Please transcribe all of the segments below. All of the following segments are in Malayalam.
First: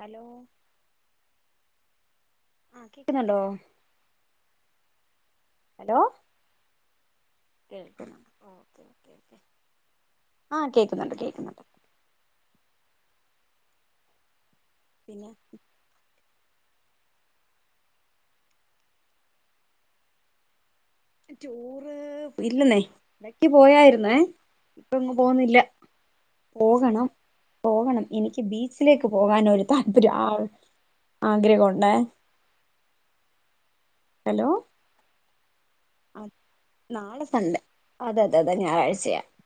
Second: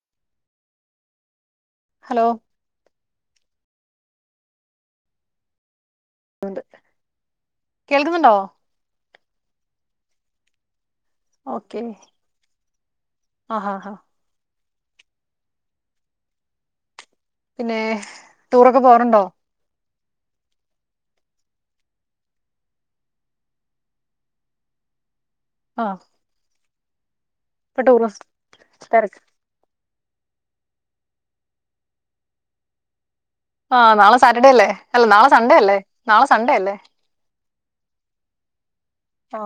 ഹലോ ഹലോ ആ കേക്കുന്നുണ്ടോ ഹലോ കേൾക്കുന്നു കേൾക്കുന്നുണ്ടോ ഓക്കെ ഓക്കെ ഓക്കെ ആ കേക്ക് ഓക്കെ ആ ഹാ ഹ പിന്നെ പിന്നെ ടൂറൊക്കെ പോവാറുണ്ടോ ടൂറ് ഇല്ലന്നേ എടക്ക് പോയാരുന്നേ ഇപ്പെങ്ങും പോവുന്നില്ല ആഹ് പോകണം ഇപ്പൊ പോകണം ടൂറിസ്റ്റ് എനിക്ക് ബീച്ചിലേക്ക് തിരക്ക് പോകാൻ ഒരു താല് പര്യം. ആ ആഗ്രഹവൊണ്ടെ ആ നാളെ സാറ്റർഡേ അല്ലേ അല്ല നാളെ സൺഡേ അല്ലേ ആ നാളെ സൺഡേ അല്ലേ നാളെ സൺഡേ അതെ അതെ അതെ ഞായറാഴ് ആ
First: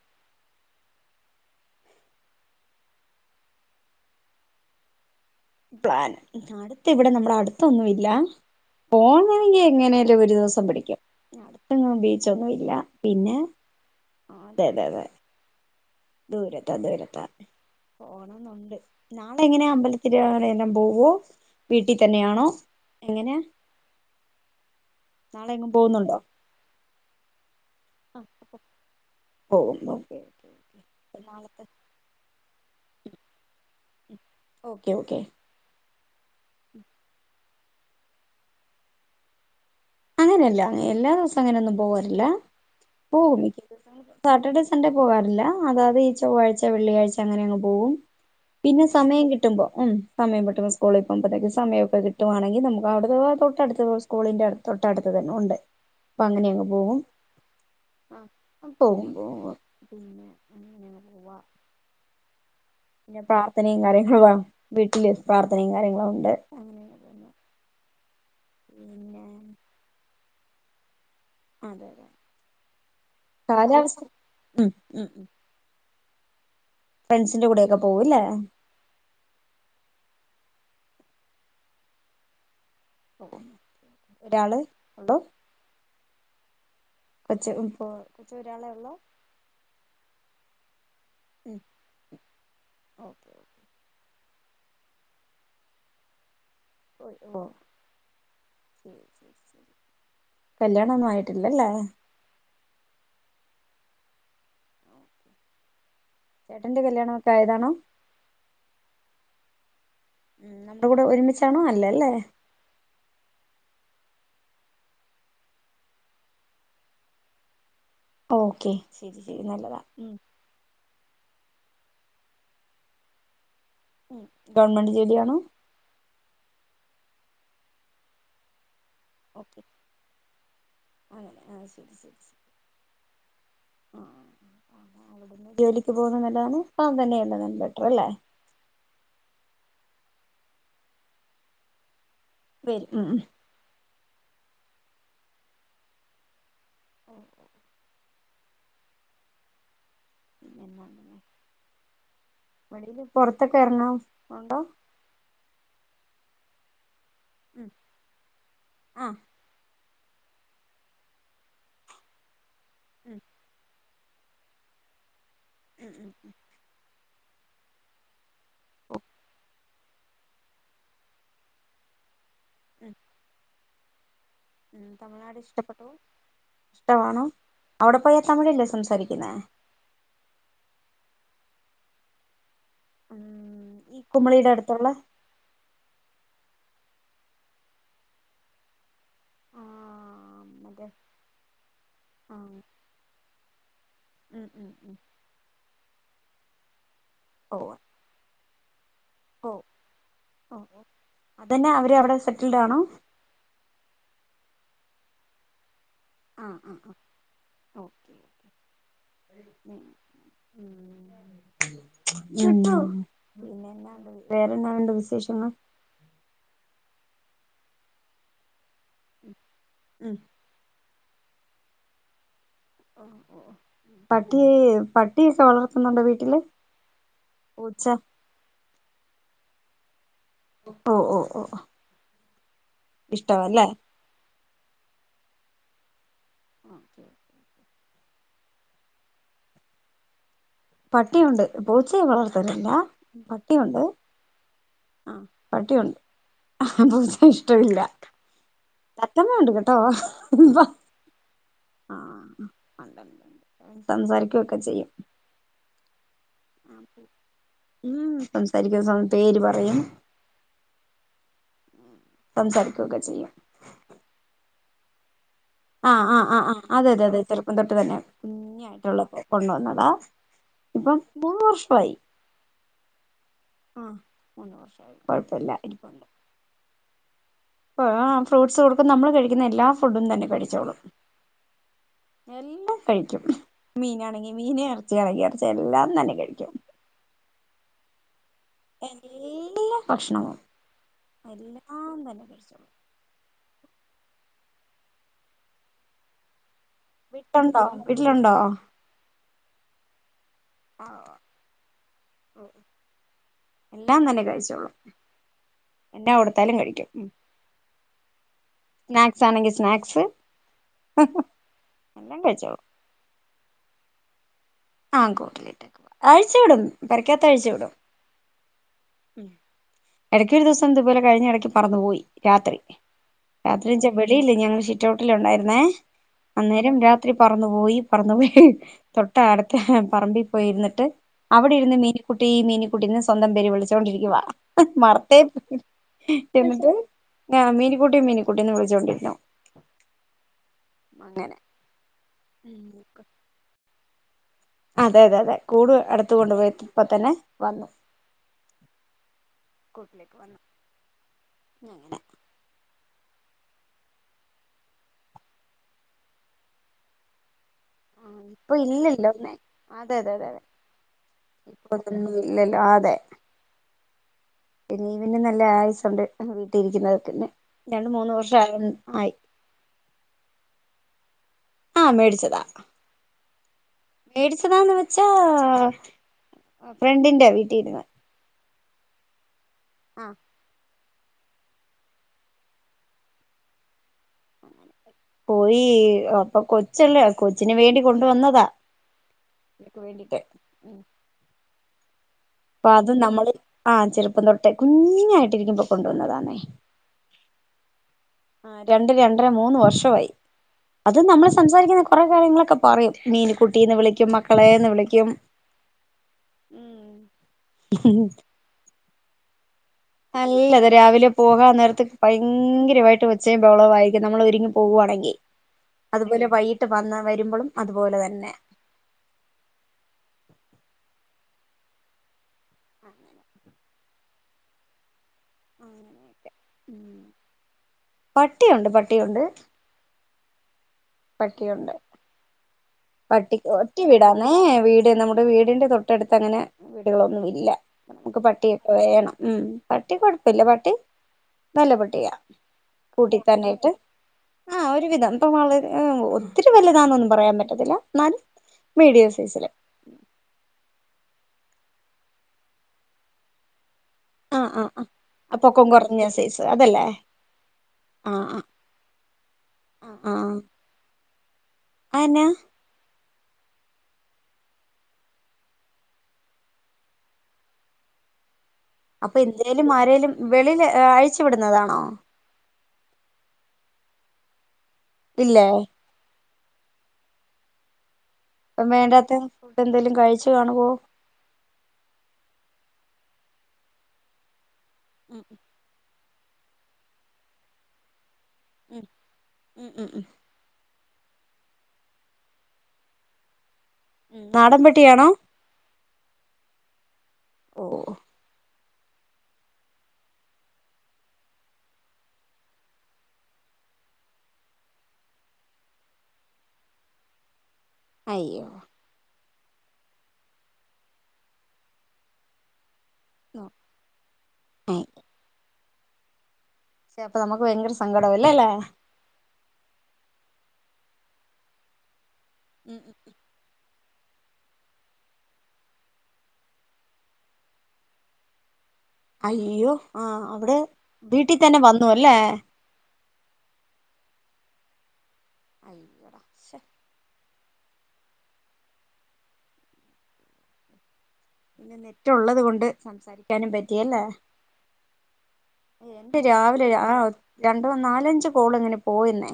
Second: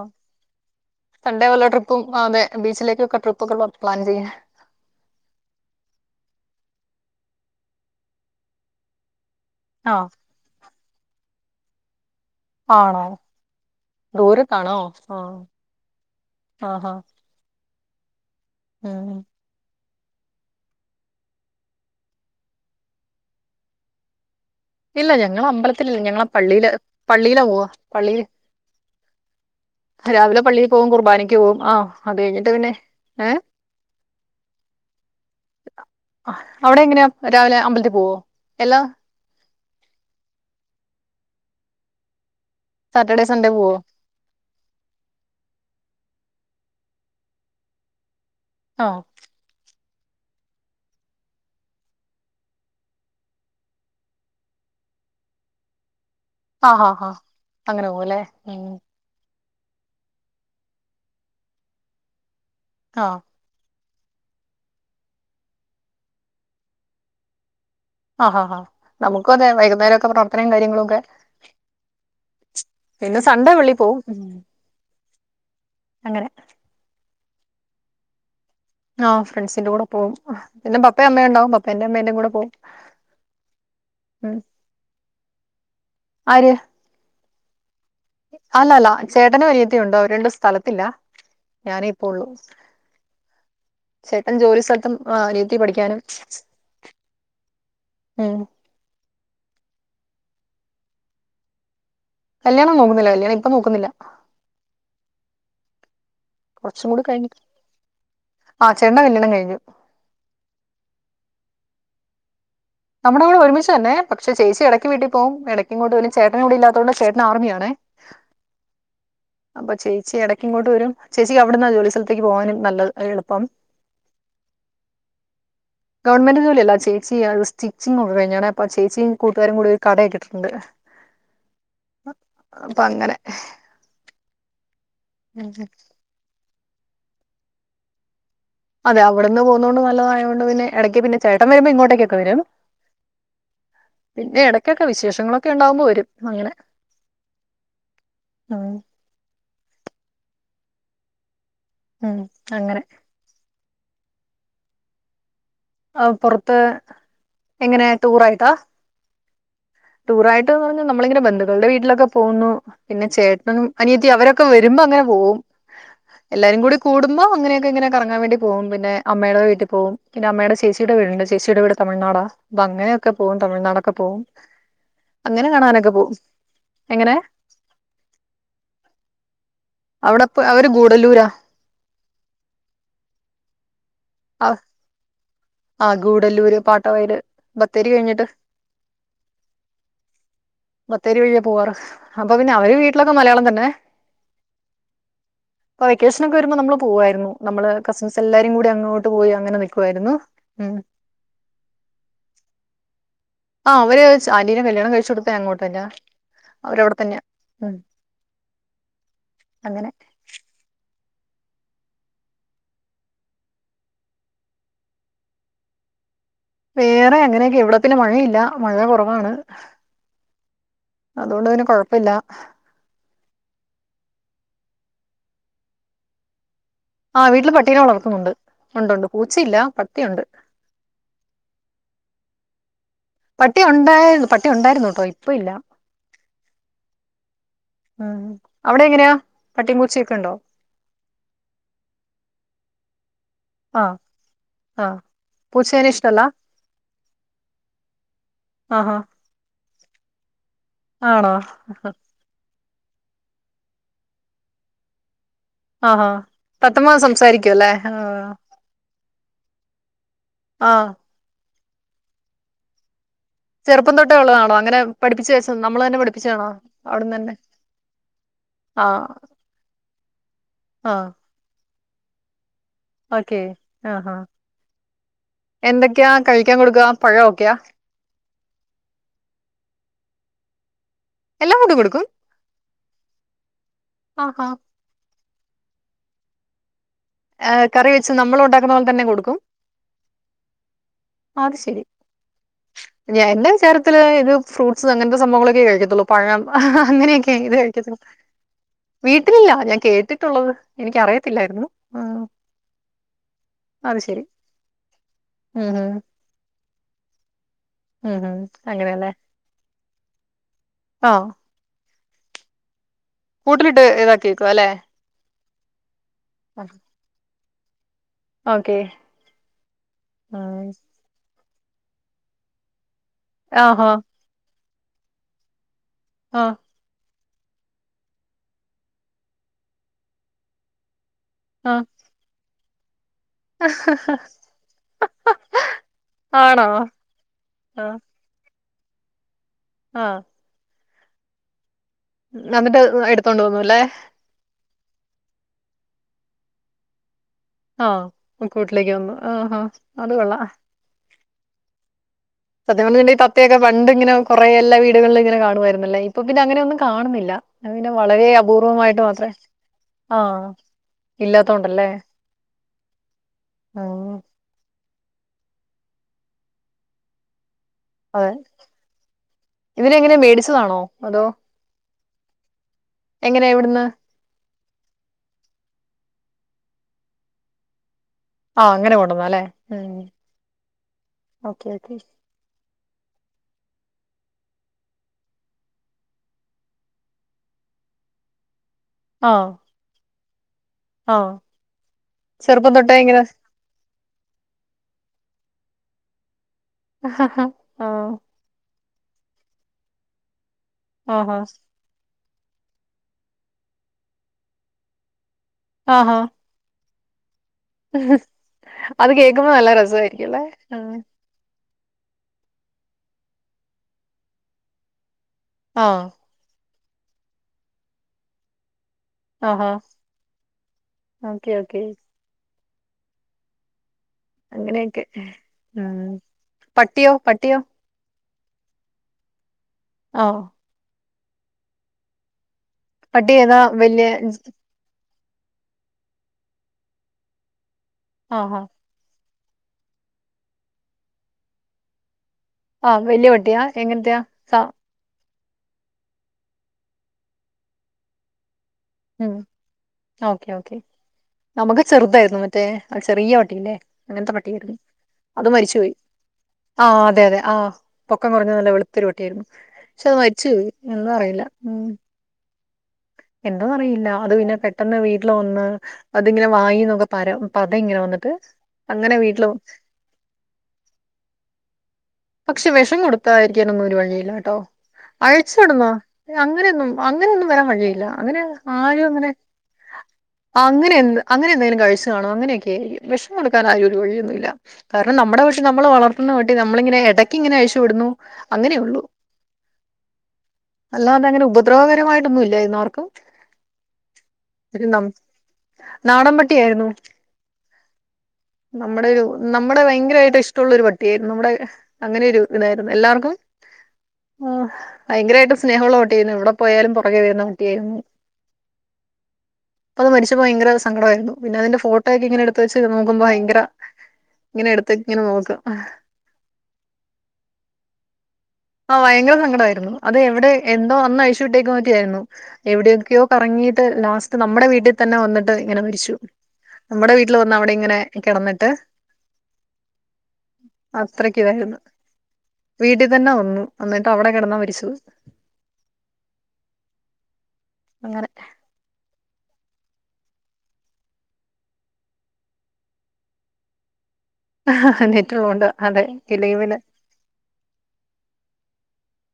സൺ‌ഡേ വല്ല ട്രി പും ആ അതെ ബീച്ചിലേക്കൊക്കെ ട്രിപ്പൊക്കെ പോവാൻ പ്ലാൻ ചെയ്യാ പ്ലാന് അടുത്ത് ഇവിടെ നമ്മടെ അടുത്തൊന്നും ഇല്ല പോം ണെങ്കി എങ്ങനെ ആഹ് ആയാലും ഒരു ദിവസം പിടിക്കും അടുത്തെങ്ങും ബീ ച്ചൊന്നുവില്ല ആണോ പിന്നെ അതെ ദൂരത്താണോ അതെ അതെ ആഹ് ദൂരത്താ ആഹാ ദൂരത്താ പോണംന്നൊണ്ട് ഉം നാളെ എങ്ങനായാ അമ്പലത്തി [unintelligible] പോവോ വീട്ടിൽ തന്നെയാണോ എങ്ങനാ ഇല്ല ഞങ്ങള് അമ്പലത്തിലല്ല ഞങ്ങള് പള്ളിയില് പള്ളിയിലാ പോവാ പള്ളിയില് ആഹ് [unintelligible] രാവിലെ പള്ളിയിൽ പോകും കുർബാനയ്ക്ക് പോവും നാളത്തെ ആ അത് കഴിഞ്ഞിട്ട് പിന്നെ ഏ ഓക്കെ ഓക്കെ അവിടെ എങ്ങനെയാ രാവിലെ അമ്പലത്തി പോവോ എല്ലാ അങ്ങനെയല്ല എല്ലാ ദെവസോം അങ്ങനെയൊന്നും പോവാറില്ല സാറ്റർഡേ പോകും സൺഡേ മിക്കി പോവോ ദിവസങ്ങളിലു സാറ്റർഡേ സൺഡേ പോകാറില്ല അതാത് [unintelligible] ചൊവ്വാഴ്ച വെള്ളിയാഴ്ച അങ്ങനെ അങ്ങ് പോവും പിന്നെ ആഹ് സമയം കിട്ടുമ്പോ ഉം സമയം കിട്ടുമ്പോ സ്കൂളി പോവുമ്പഴത്തേക്കും സമയവൊക്കെ കിട്ടുവാണെങ്കിൽ നമുക്കവിടുന്നു പോവാം തൊട്ടടുത്ത് പോയ് സ്കൂളിന്റെ അടുത്ത് തൊട്ടടുത്ത് തന്നെ ഒണ്ട് അപ്പം അങ്ങനെയങ്ങ് ആഹ് പോകും ആഹ് ആഹ് അങ്ങനെ പോവുല്ലേ ഉം ആ പോകും പോകും പിന്നെ അങ്ങനെയാണ് പോവ ആഹ് പിന്നെ പ്രാർത്ഥനയും കാര്യങ്ങളുവാ വീട്ടില് പ്രാർത്ഥനയും കാര്യങ്ങളും ഒണ്ട് അങ്ങനെ അങ്ങ് പോവുന്നു ആ ഹാ ഹാ നമുക്കും അതെ വൈകുന്നേരൊക്കെ പ്രാർത്ഥനയും കാര്യങ്ങളുവൊക്കെ അതെ അതെ പിന്നെ സൺ‌ഡേ പള്ളി പോവും കാലാവസ്ഥ മം ഉം ഉം ഉം അങ്ങനെ ഫ്രണ്ട്സിന്റെ കൂടെയൊക്കെ പോവു ല്ലേ ആ ഫ്രണ്ട്സിന്റെ കൂടെ പോവും പിന്നെ പപ്പേം അമ്മേം ഒണ്ടാവും പപ്പേന്റെം അമ്മേന്റെം കൂടെ പോവും ഓ ഉം ഒരാള് എന്തോ ആര് കൊച്ച് ഉം അല്ല അല്ല ചേട്ടനും അനിയത്തിം ഉണ്ട് അവരുരണ്ടും സ്ഥലത്തില്ല ഉം ഞാനേ ഇപ്പ ഒള്ളു ഓക്കെ ചേ ട്ടൻ ജോലി സ്ഥലത്തും ആ അനിയത്തി പഠിക്കാനും ഓ [unintelligible] ഉം ശരി കല്ല്യാണൊന്നും ആയിട്ടില്ലല്ലേ കല്ല്യാണം നോകുന്നില്ല കല്ല്യാണം ഇപ്പം നോക്കുന്നില്ല ചേട്ടന്റെ കൊറച്ചും കൂടി കല്യാണൊക്കെ കഴിഞ്ഞിട്ട് ആയതാണോ ആ ചേട്ടന്റെ കല്ല്യാണം കഴിഞ്ഞു ഉം നമ്മുടെ കൂടെ ഒരുമിച്ചാണോ അല്ല ല്ലേ നമ്മുടെ കൂടെ ഒരുമിച്ച് തന്നെ പക്ഷേ ചേച്ചി ഇടയ്ക്ക് വീട്ടിൽ പോവും ഇടയ്ക്ക് ഇങ്ങോട്ട് വരും ചേട്ടൻ ഇവിടില്ലാത്തതുകൊണ്ട് ചേട്ടൻ ആർമിയാണേ ഓക്കെ ശരി ശരി അപ്പൊ നല്ലതാ ഉം ചേച്ചി ഇടയ്ക്ക് ഇങ്ങോട്ട് വരും ചേച്ചിക്ക് അവിടന്ന ജോലി സ്ഥലത്തേക്ക് പോകാനും നല്ലത് എളുപ്പം ഉം ഗവൺമെന്റ് ജോലിയാണോ ചേി അ ഒരു സ്റ്റിച്ചിങ് കൊണ്ട് ഞാനൻപ്പ ചേച്ചിയും കൂട്ടുകാരും ഓക്കെ കൂടി ഒരു കട കൊട്ടിട്ടുണ്ട് അങ്ങനെ ആ ശരി ശരി ശരി അ അപ്പൊ അങ്ങനെ ആ അവിടുന്ന് ജോലിക്ക് പോകുന്നത് നല്ലതാണ് അൻ തന്നെ [unintelligible] ബെറ്റർ അല്ലേ അതെ അവിടുന്ന് പോവുന്നോണ്ട് നല്ലതായോണ്ട് പിന്നെ ഇടക്ക് പിന്നെ ചേട്ടൻ വരുമ്പോ ഇങ്ങോട്ടേക്ക് വരും ഉം പിന്നെ ഇടയ്ക്കൊക്കെ വിശേഷങ്ങളൊക്കെ ഉണ്ടാവുമ്പോ വരും അങ്ങനെ ഓ ഓ ആഹ പിന്നേ [inaudible] ഉം അങ്ങനെ വെളിയില് പൊറത്തൊക്കെ ഇറങ്ങാർ ഉണ്ടോ ആ പുറത്ത് ഉം എങ്ങനെ ടൂർ ആയിട്ടാ ആ ടൂർ ആയിട്ട്ന്ന് പറഞ്ഞാൽ നമ്മളിങ്ങനെ ബന്ധുക്കളുടെ വീട്ടിലൊക്കെ പോകുന്നു പിന്നെ ഉം ചേട്ടനും അനിയത്തി അവരൊക്കെ വരുമ്പോൾ അങ്ങനെ പോകും ഉം ഉം എല്ലാരും കൂടി കൂടു അമ്മ അങ്ങനെൊക്കെ ഇങ്ങനെ കറങ്ങാൻ വേണ്ടി പോവും പിന്നെ ഉം അമ്മയുടെ വീട്ടിൽ പോവും പിന്ന അമ്മയുടെ ചേച്ചിയുടെ വീടുണ്ട് ചേിയുടെ വീട് തമഴ്നാടാ അപ്പ ഉം അങ്ങനെയൊക്കെ പോവും തമിഴനാടൊക്കെ പോവും ഉം തമിഴ്നാട് ഇഷ്ടപ്പെട്ടോ എങ്ങനെ ഇഷ്ടമാണോ അവിടെ പോയാ തമിഴല്ലേ സംസാരിക്കുന്നേ അവിടെപ്പ അവര് ഗൂടല്ലൂരാ ഉം ഈ കുമളീടെ അടുത്തുള്ള ആ ഗൂഡല്ലൂര് പാട്ട വര് ബത്തേരി കഴിഞ്ഞിട്ട് ആ മറ്റേ ബത്തേരി വഴിയ പോവാറ് അപ്പൊ ആ പിന്നെ അവര് വീട്ടിലൊക്കെ മലയാളം തന്നെ ഉം ഉം ഉം അപ്പ വെക്കേഷനൊക്കെ വരുമ്പോ നമ്മള് പോവാരുന്നു ഓ നമ്മള് കസിൻസ് എല്ലാരും കൂടി അങ്ങോട്ട് പോയി അങ്ങനെ നിക്കുവായിരുന്നു ഉം ഓഓ അതന്നെ അവര് അവിടെ സെറ്റിൽഡ് ആണോ ആന്റിനെ കല്യാണം കഴിച്ച കൊടുത്തെ അങ്ങോട്ടഞ ആ അവരവിടെത്തന്നെ ഉ ഉ ഉം [inaudible] പിന്നെ വേറെന്താ ഉണ്ട് വിശേഷമ്ന് വേറെ എങ്ങനെയൊക്കെ ഇവിട പിന്നെ മഴയില്ല മഴ കുറവാണ് ഉം അതുകൊണ്ട് പിന്നെ കൊഴപ്പില്ല പട്ടി പട്ടിയൊക്കെ വളർത്തുന്നുണ്ടോ വീട്ടില് ആഹ് വീട്ടില് പട്ടീനെ പൂച്ച വളർത്തുന്നുണ്ട് ഉണ്ടുണ്ട് പൂച്ചയില്ല പട്ടിയുണ്ട് ഓ ഓ ഓഓ പട്ടി ഉണ്ടായിരുന്നു പട്ടി ഉണ്ടായിരുന്നുട്ടോ ഇപ്പ ഇല്ല ആ ഓക്കെ ഓക്കെ ഉം അവിടെ എങ്ങനെയാ പട്ടിം പൂച്ചയൊക്കെ ഉണ്ടോ പട്ടിയുണ്ട് പൂച്ചയെ വളർത്തലില്ല പട്ടിയുണ്ട് ആ ആ ആഹ പൂച്ചേനെ പട്ടിയുണ്ട് ഇഷ്ടമല്ല പൂച്ചയെ ഇഷ്ടമില്ല ആഹാ തറ്റമ്മ ഉണ്ട് കേട്ടോ ആണോ ഉം സംസാരിക്കുവൊക്കെ ചെയ്യും ആഹ ഉം സംസാരിക്കും പേര് പറയും ആഹ് സംസാരിക്കയൊക്കെ ചെയ്യും ചെറുപ്പം തൊട്ട് ഉള്ളാണോ അങ്ങന പഠിപിച്ച വെച്ച ആ ആ ആ ആ അതെയതെ അതെ ചെറുപ്പം തൊട്ട് തന്നെ ആ കുഞ്ഞായിട്ടുള്ളത് കൊണ്ടുവന്നതാ ആ ഇപ്പം മൂന്ന് വർഷവായി ഓക്കെ ആ ആ മൂന്ന് വർഷമായി കുഴപ്പമില്ല എന്തൊക്കെയാ കഴിക്കാൻ കൊട്ക്കാ പഴൊക്കെയാ ആ ഫ്രൂട്ട്സ് കൊട്ക്കും നമ്മൾ കഴിക്കുന്ന എല്ലാ ഫുഡും തന്നെ കഴിച്ചോളും എല്ലാ ഫൂണ്ടും കൊട്ക്കും എല്ലാം കഴിക്കും മീനാണെങ്കി മീൻ എറച്ചിയാണെങ്കി എറച്ചി എല്ലാം തന്നെ കഴിക്കും ഏ കറി വെച്ച് നമ്മൾ ഉണ്ടാക്കുന്ന പോലെ തന്നെ കൊട്ക്കും എല്ലാ ഭക്ഷണവും അത് ശെരി എല്ലാം തന്നെ കഴിച്ചോളും ഞാ എന്റെ വിചാരത്തില് ഇത് ഫ്രൂട്ട്സ് അങ്ങനത്തെ സംഭവങ്ങളൊക്കെ കഴിക്കത്തുള്ളൂ. പഴം അങ്ങനെയൊക്കെ ഇത് വീട്ടിലുണ്ടോ കഴിക്കത്തുള്ളൂ വീട്ടിലുണ്ടോ വീ ത്തിലില്ല ഞാൻ കേട്ടിട്ടുള്ളത് ആ എനിക്ക് അറിയത്തില്ലായിരുന്നു ഉം എല്ലാം തന്നെ കഴിച്ചോളും ഉം ഹും. എന്നാ കൊട്ത്താലും കഴിക്കും ഉം ഉം സ്നാക്സ് ആണെങ്കി സ്നാക്സ് ആഹ് എല്ലാം കഴിച്ചോളും കൂട്ടിലിട്ട് ഏതാക്കി. ആ കൂട്ടിൽ അഴിച്ചു വിടും. പേരാക്കാത്തഴിച്ച് വിടും. ഓക്കെ. ഉം ഇടയ്ക്കൊ ഒരു ഉം ദിവസം ഇത് പോലെ കഴിഞഇടക്ക പറന്നു പോയി രാത്രി രാത്രി ആഹാ ന്നുവെച്ചാൽ വെളിയിലെ ഞങ്ങൾ സിറ്റ് ഔട്ടിൽ ഉണ്ടായിരുന്നേ ആഹ് അന്നേരം രാത്രി പറന്നു പോയി പറന്നു പോയി തൊട്ടെ അടുത്തെ പറമ്പിൽ പോയി ഇര്ന്നിട്ട് അവിടെ ഇര്ന്ന് ആഹ് മീനുക്കുട്ടി മീനുക്കുട്ടിന്ന് സ്വന്തം പേര് ച്ചോണ്ട് ഇരിക്കുവാ മറത്തെ ആണോ? എന്നിട്ട് ഏ മീനിക്കുട്ടി മീനിക്കുട്ടിന്ന് വിളി ജോലികഴിഞ്ഞോ? ആ അങ്ങനെ നന്നിട്ട് എടുത്തോണ്ട് പോവുന്നു ലെ അതെ അതെ അതെ കൂട് അടുത്ത്. കൊണ്ട് പോയി ഇപ്പ തന്നെ വന്നു ആ കൂട്ടിലേക്ക് വന്നു ആ ഹാ കൂട്ടിലേക്ക് വന്നു അതുകെള്ളാം അങ്ങനെ സത്യം പറഞ്ഞ്ന്ന് ഇണ്ടെങ്കി തത്തയൊക്കെ പണ്ട് ഇങ്ങനെ കൊറെ എല്ലാ വീടുകളിലും ഇങ്ങനെ കാണുമായിരുന്ന് അല്ലേ ഇപ്പൊ പിന്നെ അങ്ങനെയൊന്നും കാണുന്നില്ല അയ് പിന്നെ ആ വളരെ ഇപ്പൊ അപൂർവമായിട്ട് ഇല്ലല്ലോ മാത്രേ ന്നെ അതെ അതെ ആ അതെ അതെ ഇപ്പൊ അതൊന്നും ഇല്ലല്ലോ ആ അതെ അതെന്നെ [unintelligible] ന് നല്ല ആയുസുണ്ട് വീട്ടി ഇരിക്കുന്നവർക്കെന്നെ രണ്ട് മൂന്ന് വർഷ അതെ ആയെന്ന് ആയി ഇതിനെങ്ങനെ മേടിച്ചതാണോ ആ മേടിച്ചതാ എങ്ങനെയ ഇവിടുന്ന് മേടിച്ചതാന്ന് വെച്ചാ ഫ്രണ്ടിന്റെ വീട്ടിന്ന്. ആ അങ്ങനെ കൊണ്ടന്ന അല്ലേ ഉം. ഓക്കെ ഓക്കെ പോയി അപ്പൊ കൊച്ച് ഇള്ളയാ കൊച്ചിന് വേണ്ടി കൊണ്ട് വന്നതാ എനിക്ക് വേണ്ടിട്ട് ആ അപ്പൊ അത് നമ്മള് ആ ചെറുപ്പം തൊട്ടേ കുഞ്ഞായിട്ടിരിക്കുമ്പൊ കൊണ്ടുവന്നതാന്നെ ആ ആ രണ്ട് രണ്ടര മൂന്ന് വർഷവായി അത് നമ്മൾ ആഹാ സംസാരിക്കുന്ന കൊറെ കാര്യങ്ങളൊ ക്കെ പറയും മീനുകുട്ടീന്ന് വിളിക്കും മക്കളെന്ന് വിളിക്കും ആ ആ ഉം അത് കേക്കുമ്പോ നല്ല രസമായിരിക്കുംല്ലേ നല്ലത് ആഹ് രാവിലെ പോകാം നേര്ത്ത് ഭയങ്കരമായിട്ട് ഉച്ചയും ബവളവമായിരിക്കും നമ്മൾ ഒരുങ്ങ പോകുവാണെങ്കിൽ ആഹ് അതുപോലെ വൈ വന്ന് വരുമ്പോളും അതുപോലെ തന്നെ. ആഹഹാ ഓക്കെ ഓക്കെ. [unintelligible] അങ്ങനെയൊക്കെ ഉം പട്ടിയോ പട്ടിയോ? പട്ടിയുണ്ട് പട്ടിയുണ്ട്. ആഹ, പട്ടിയുണ്ട് പട്ടി പട്ടിക്ക് ഏതാ ഒറ്റ വല്യ വീടാന്നേ വീട് നമ്മ നമ്മുടെ വീടിൻ്റെ തൊട്ടടുത്ത് അങ്ങനെ വീടുകളൊന്നും ഇല്ല നമുക്ക് പട്ടി ആഹാ വേണം. ഉം പട്ടി കുഴപ്പെല്ല പട്ടി നല്ല പട്ടിയ. ആഹ് കൂട്ടി വല്യ പട്ടിയാ തന്നൊയിട്ട് എങ്ങനത്തെയാ ആ സ ഒരുവിധം. വര് ഒത്തിരി വലുതാണെന്നും പറയാൻ പറ്റത്തില്ല. എന്നാൽ ഉം ഓക്കെ ഓക്കെ നമുക്ക് ചെറുതായിരുന്നു. മറ്റേ ചെറിയ പട്ടീല്ലേ. അങ്ങനത്തെ ആഹ് ആഹ് പട്ടിയായിരുന്നു. ആഹ് ആ അത് പൊക്കം മരിച്ചുപയി. കുറഞ്ഞ സൈസ് അതല്ലേ ആ അതെ അതെ ആഹ് ആഹ് പൊക്കം ആഹ് കുറഞ്ഞ നല്ല വെളുത്തെരു പട്ടിയായിരുന്നു. ആഹ് പക്ഷെ അത് ആഹ് മരിച്ചു പോയി. എന്താന്ന് അറിയില്ല. ഉം അതെന്നാ എന്തോ അറിയില്ല. അത് പിന്നെ പെട്ടെന്ന് വീട്ടില് വന്ന് അതിങ്ങനെ വായിന്നൊക്കെ പര പത ഇങ്ങനെന്നിട്ട്. വന്നിട്ട് അങ്ങനെ അപ്പൊ വീട്ടില് എന്തേലും ആരേലും വെളിയിൽ അഴിച്ചു വിടുന്നതാണോ? പക്ഷെ വിഷം കൊടുത്തായിരിക്കാനൊന്നും ഒരു വഴിയില്ലാട്ടോ? ഇല്ലേ അഴച്ചിടന്നാ അങ്ങനെയൊന്നും അങ്ങനെയൊന്നും വരാൻ കഴിയില്ല. അങ്ങനെ ഇപ്പം ആരും വേണ്ടാത്ത അങ്ങനെ ഫുഡ് എന്തേലും കഴിച്ചു കാണുവോ അങ്ങനെ എ അങ്ങനെ എന്തെങ്കിലും കഴിച്ചു കാണോ? അങ്ങനെക്കെ ശ വിഷം കൊടുക്കാൻ ആരും ഒരു വഴിയൊന്നുമില്ല. കാരണം ഉം നമ്മുടെ വീട്ടിൽനമ്മള് വളർത്തുന്ന പട്ടി നമ്മളിങ്ങനെ ഇടക്ക ഇങ്ങനെഴിച്ച് വിടുന്നു. ഉം അങ്ങനെയുള്ളൂ ഉം ഉം ഉ അല്ലാതെ അങ്ങനെ ഉപദ്രവകരമായിട്ടൊന്നും ഇല്ലായിരുന്നു ആർക്കും. ഉ ഒരു നാടൻപട്ടിയാണോ? നം- നാടൻ പട്ടിയായിരുന്നു. ഓ ഓ നമ്മുടെ ഒരു നമ്മുടെ ഭയങ്കരായിട്ട് ഇഷ്ടുള്ള ഒരു പട്ടിയായിരുന്നു. നമ്മുടെ അങ്ങനെയൊരു ഇതായിരുന്നു. എല്ലാവർക്കും ആ ഭയങ്കരമായിട്ട് സ്നേഹമുള്ള പട്ടിയായിരുന്നു ഇവിടെ പോയാലും പുറകെ വരുന്ന അയ്യോ, അപ്പോ അത് മരിച്ചയേ ഭയങ്കരങ്കടമായിരുന്നു. പിന്നെ അതിന്റെ ഫോട്ടോയക്കെ എങ്ങനെ എടുത്ത് വച്ച് നോക്കുമ്പോ ഭയങ്കര ഇങ്ങനെ എടുത്ത് ങ്ങനെ നോക്കും. പക്ഷേപ്പൊ നമുക്ക് ഭയങ്കര സങ്കടാവും ല്ലേ ല്ലെ. ആഹ ഭയങ്കര സങ്കടമായിയിരുന്നു. അത് എവിടെ എന്തോ അന്ന് അഴിച്ചു വിട്ടേക്ക പറ്റിയായിരുന്നു. ഉം ഉം എവിടെയൊക്കെയോ കറങ്ങീട്ട് ലാസ്റ്റ് നമ്മുടെ വീട്ടിൽ തന്നെ വന്നിട്ട് ഇങ്ങനെ മരിച്ചു. നമ്മുടെ വീട്ടിൽ വന്ന് അവിടെ ഇങ്ങനെ കിടന്നിട്ട് അയ്യോ ആഹ അവിടെ വീട്ടിൽ തന്നെ വന്നു അല്ലേ? ഇത് തന്നെ വന്നു എന്നിട്ട് അവിടെ കിടന്നാ മരിച്ചു. അയ്യോടാ ക്ഷെ അങ്ങനെ പിറ്റ ഉള്ളത് കൊണ്ട് സംസാരിക്കാനും പറ്റിയല്ലേ നെറ്റുള്ളോണ്ട് അതെ എന്റെ ഇല്ലെങ്കി രാവിലെ പിന്നെ ആ രണ്ടോനാലഞ്ച് കോളങ്ങനെ പോയന്നേ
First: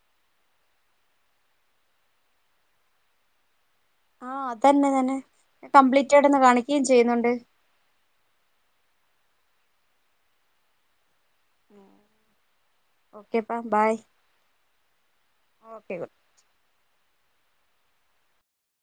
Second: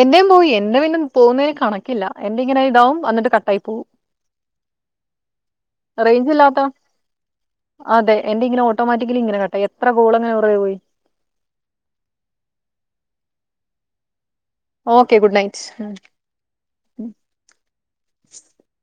എന്റെേയും പോയി. എന്റെ പിന്നെ പോകുന്നതിന് കണക്കില്ല. എന്റെ ഇങ്ങനെ ഇതാവും അന്നിട്ട് കട്ടായി പോകും. ആഹ അതന്നെ തന്നെ, കംപ്ലീറ്റ് ആയിട്ടൊന്ന് റേഞ്ച്ല്ലാത്ത കാണിക്കുകയും ചെയ്യുന്നുണ്ട് അതെ എന്റെ ഇങ്ങനെ ഓട്ടോമാറ്റിക്കലി ഇങ്ങനെ എത്ര കൂളിങ്ങനെ വെറുതേപോയി. ഓക്കെ അപ്പ ബായി. Okay goodnights.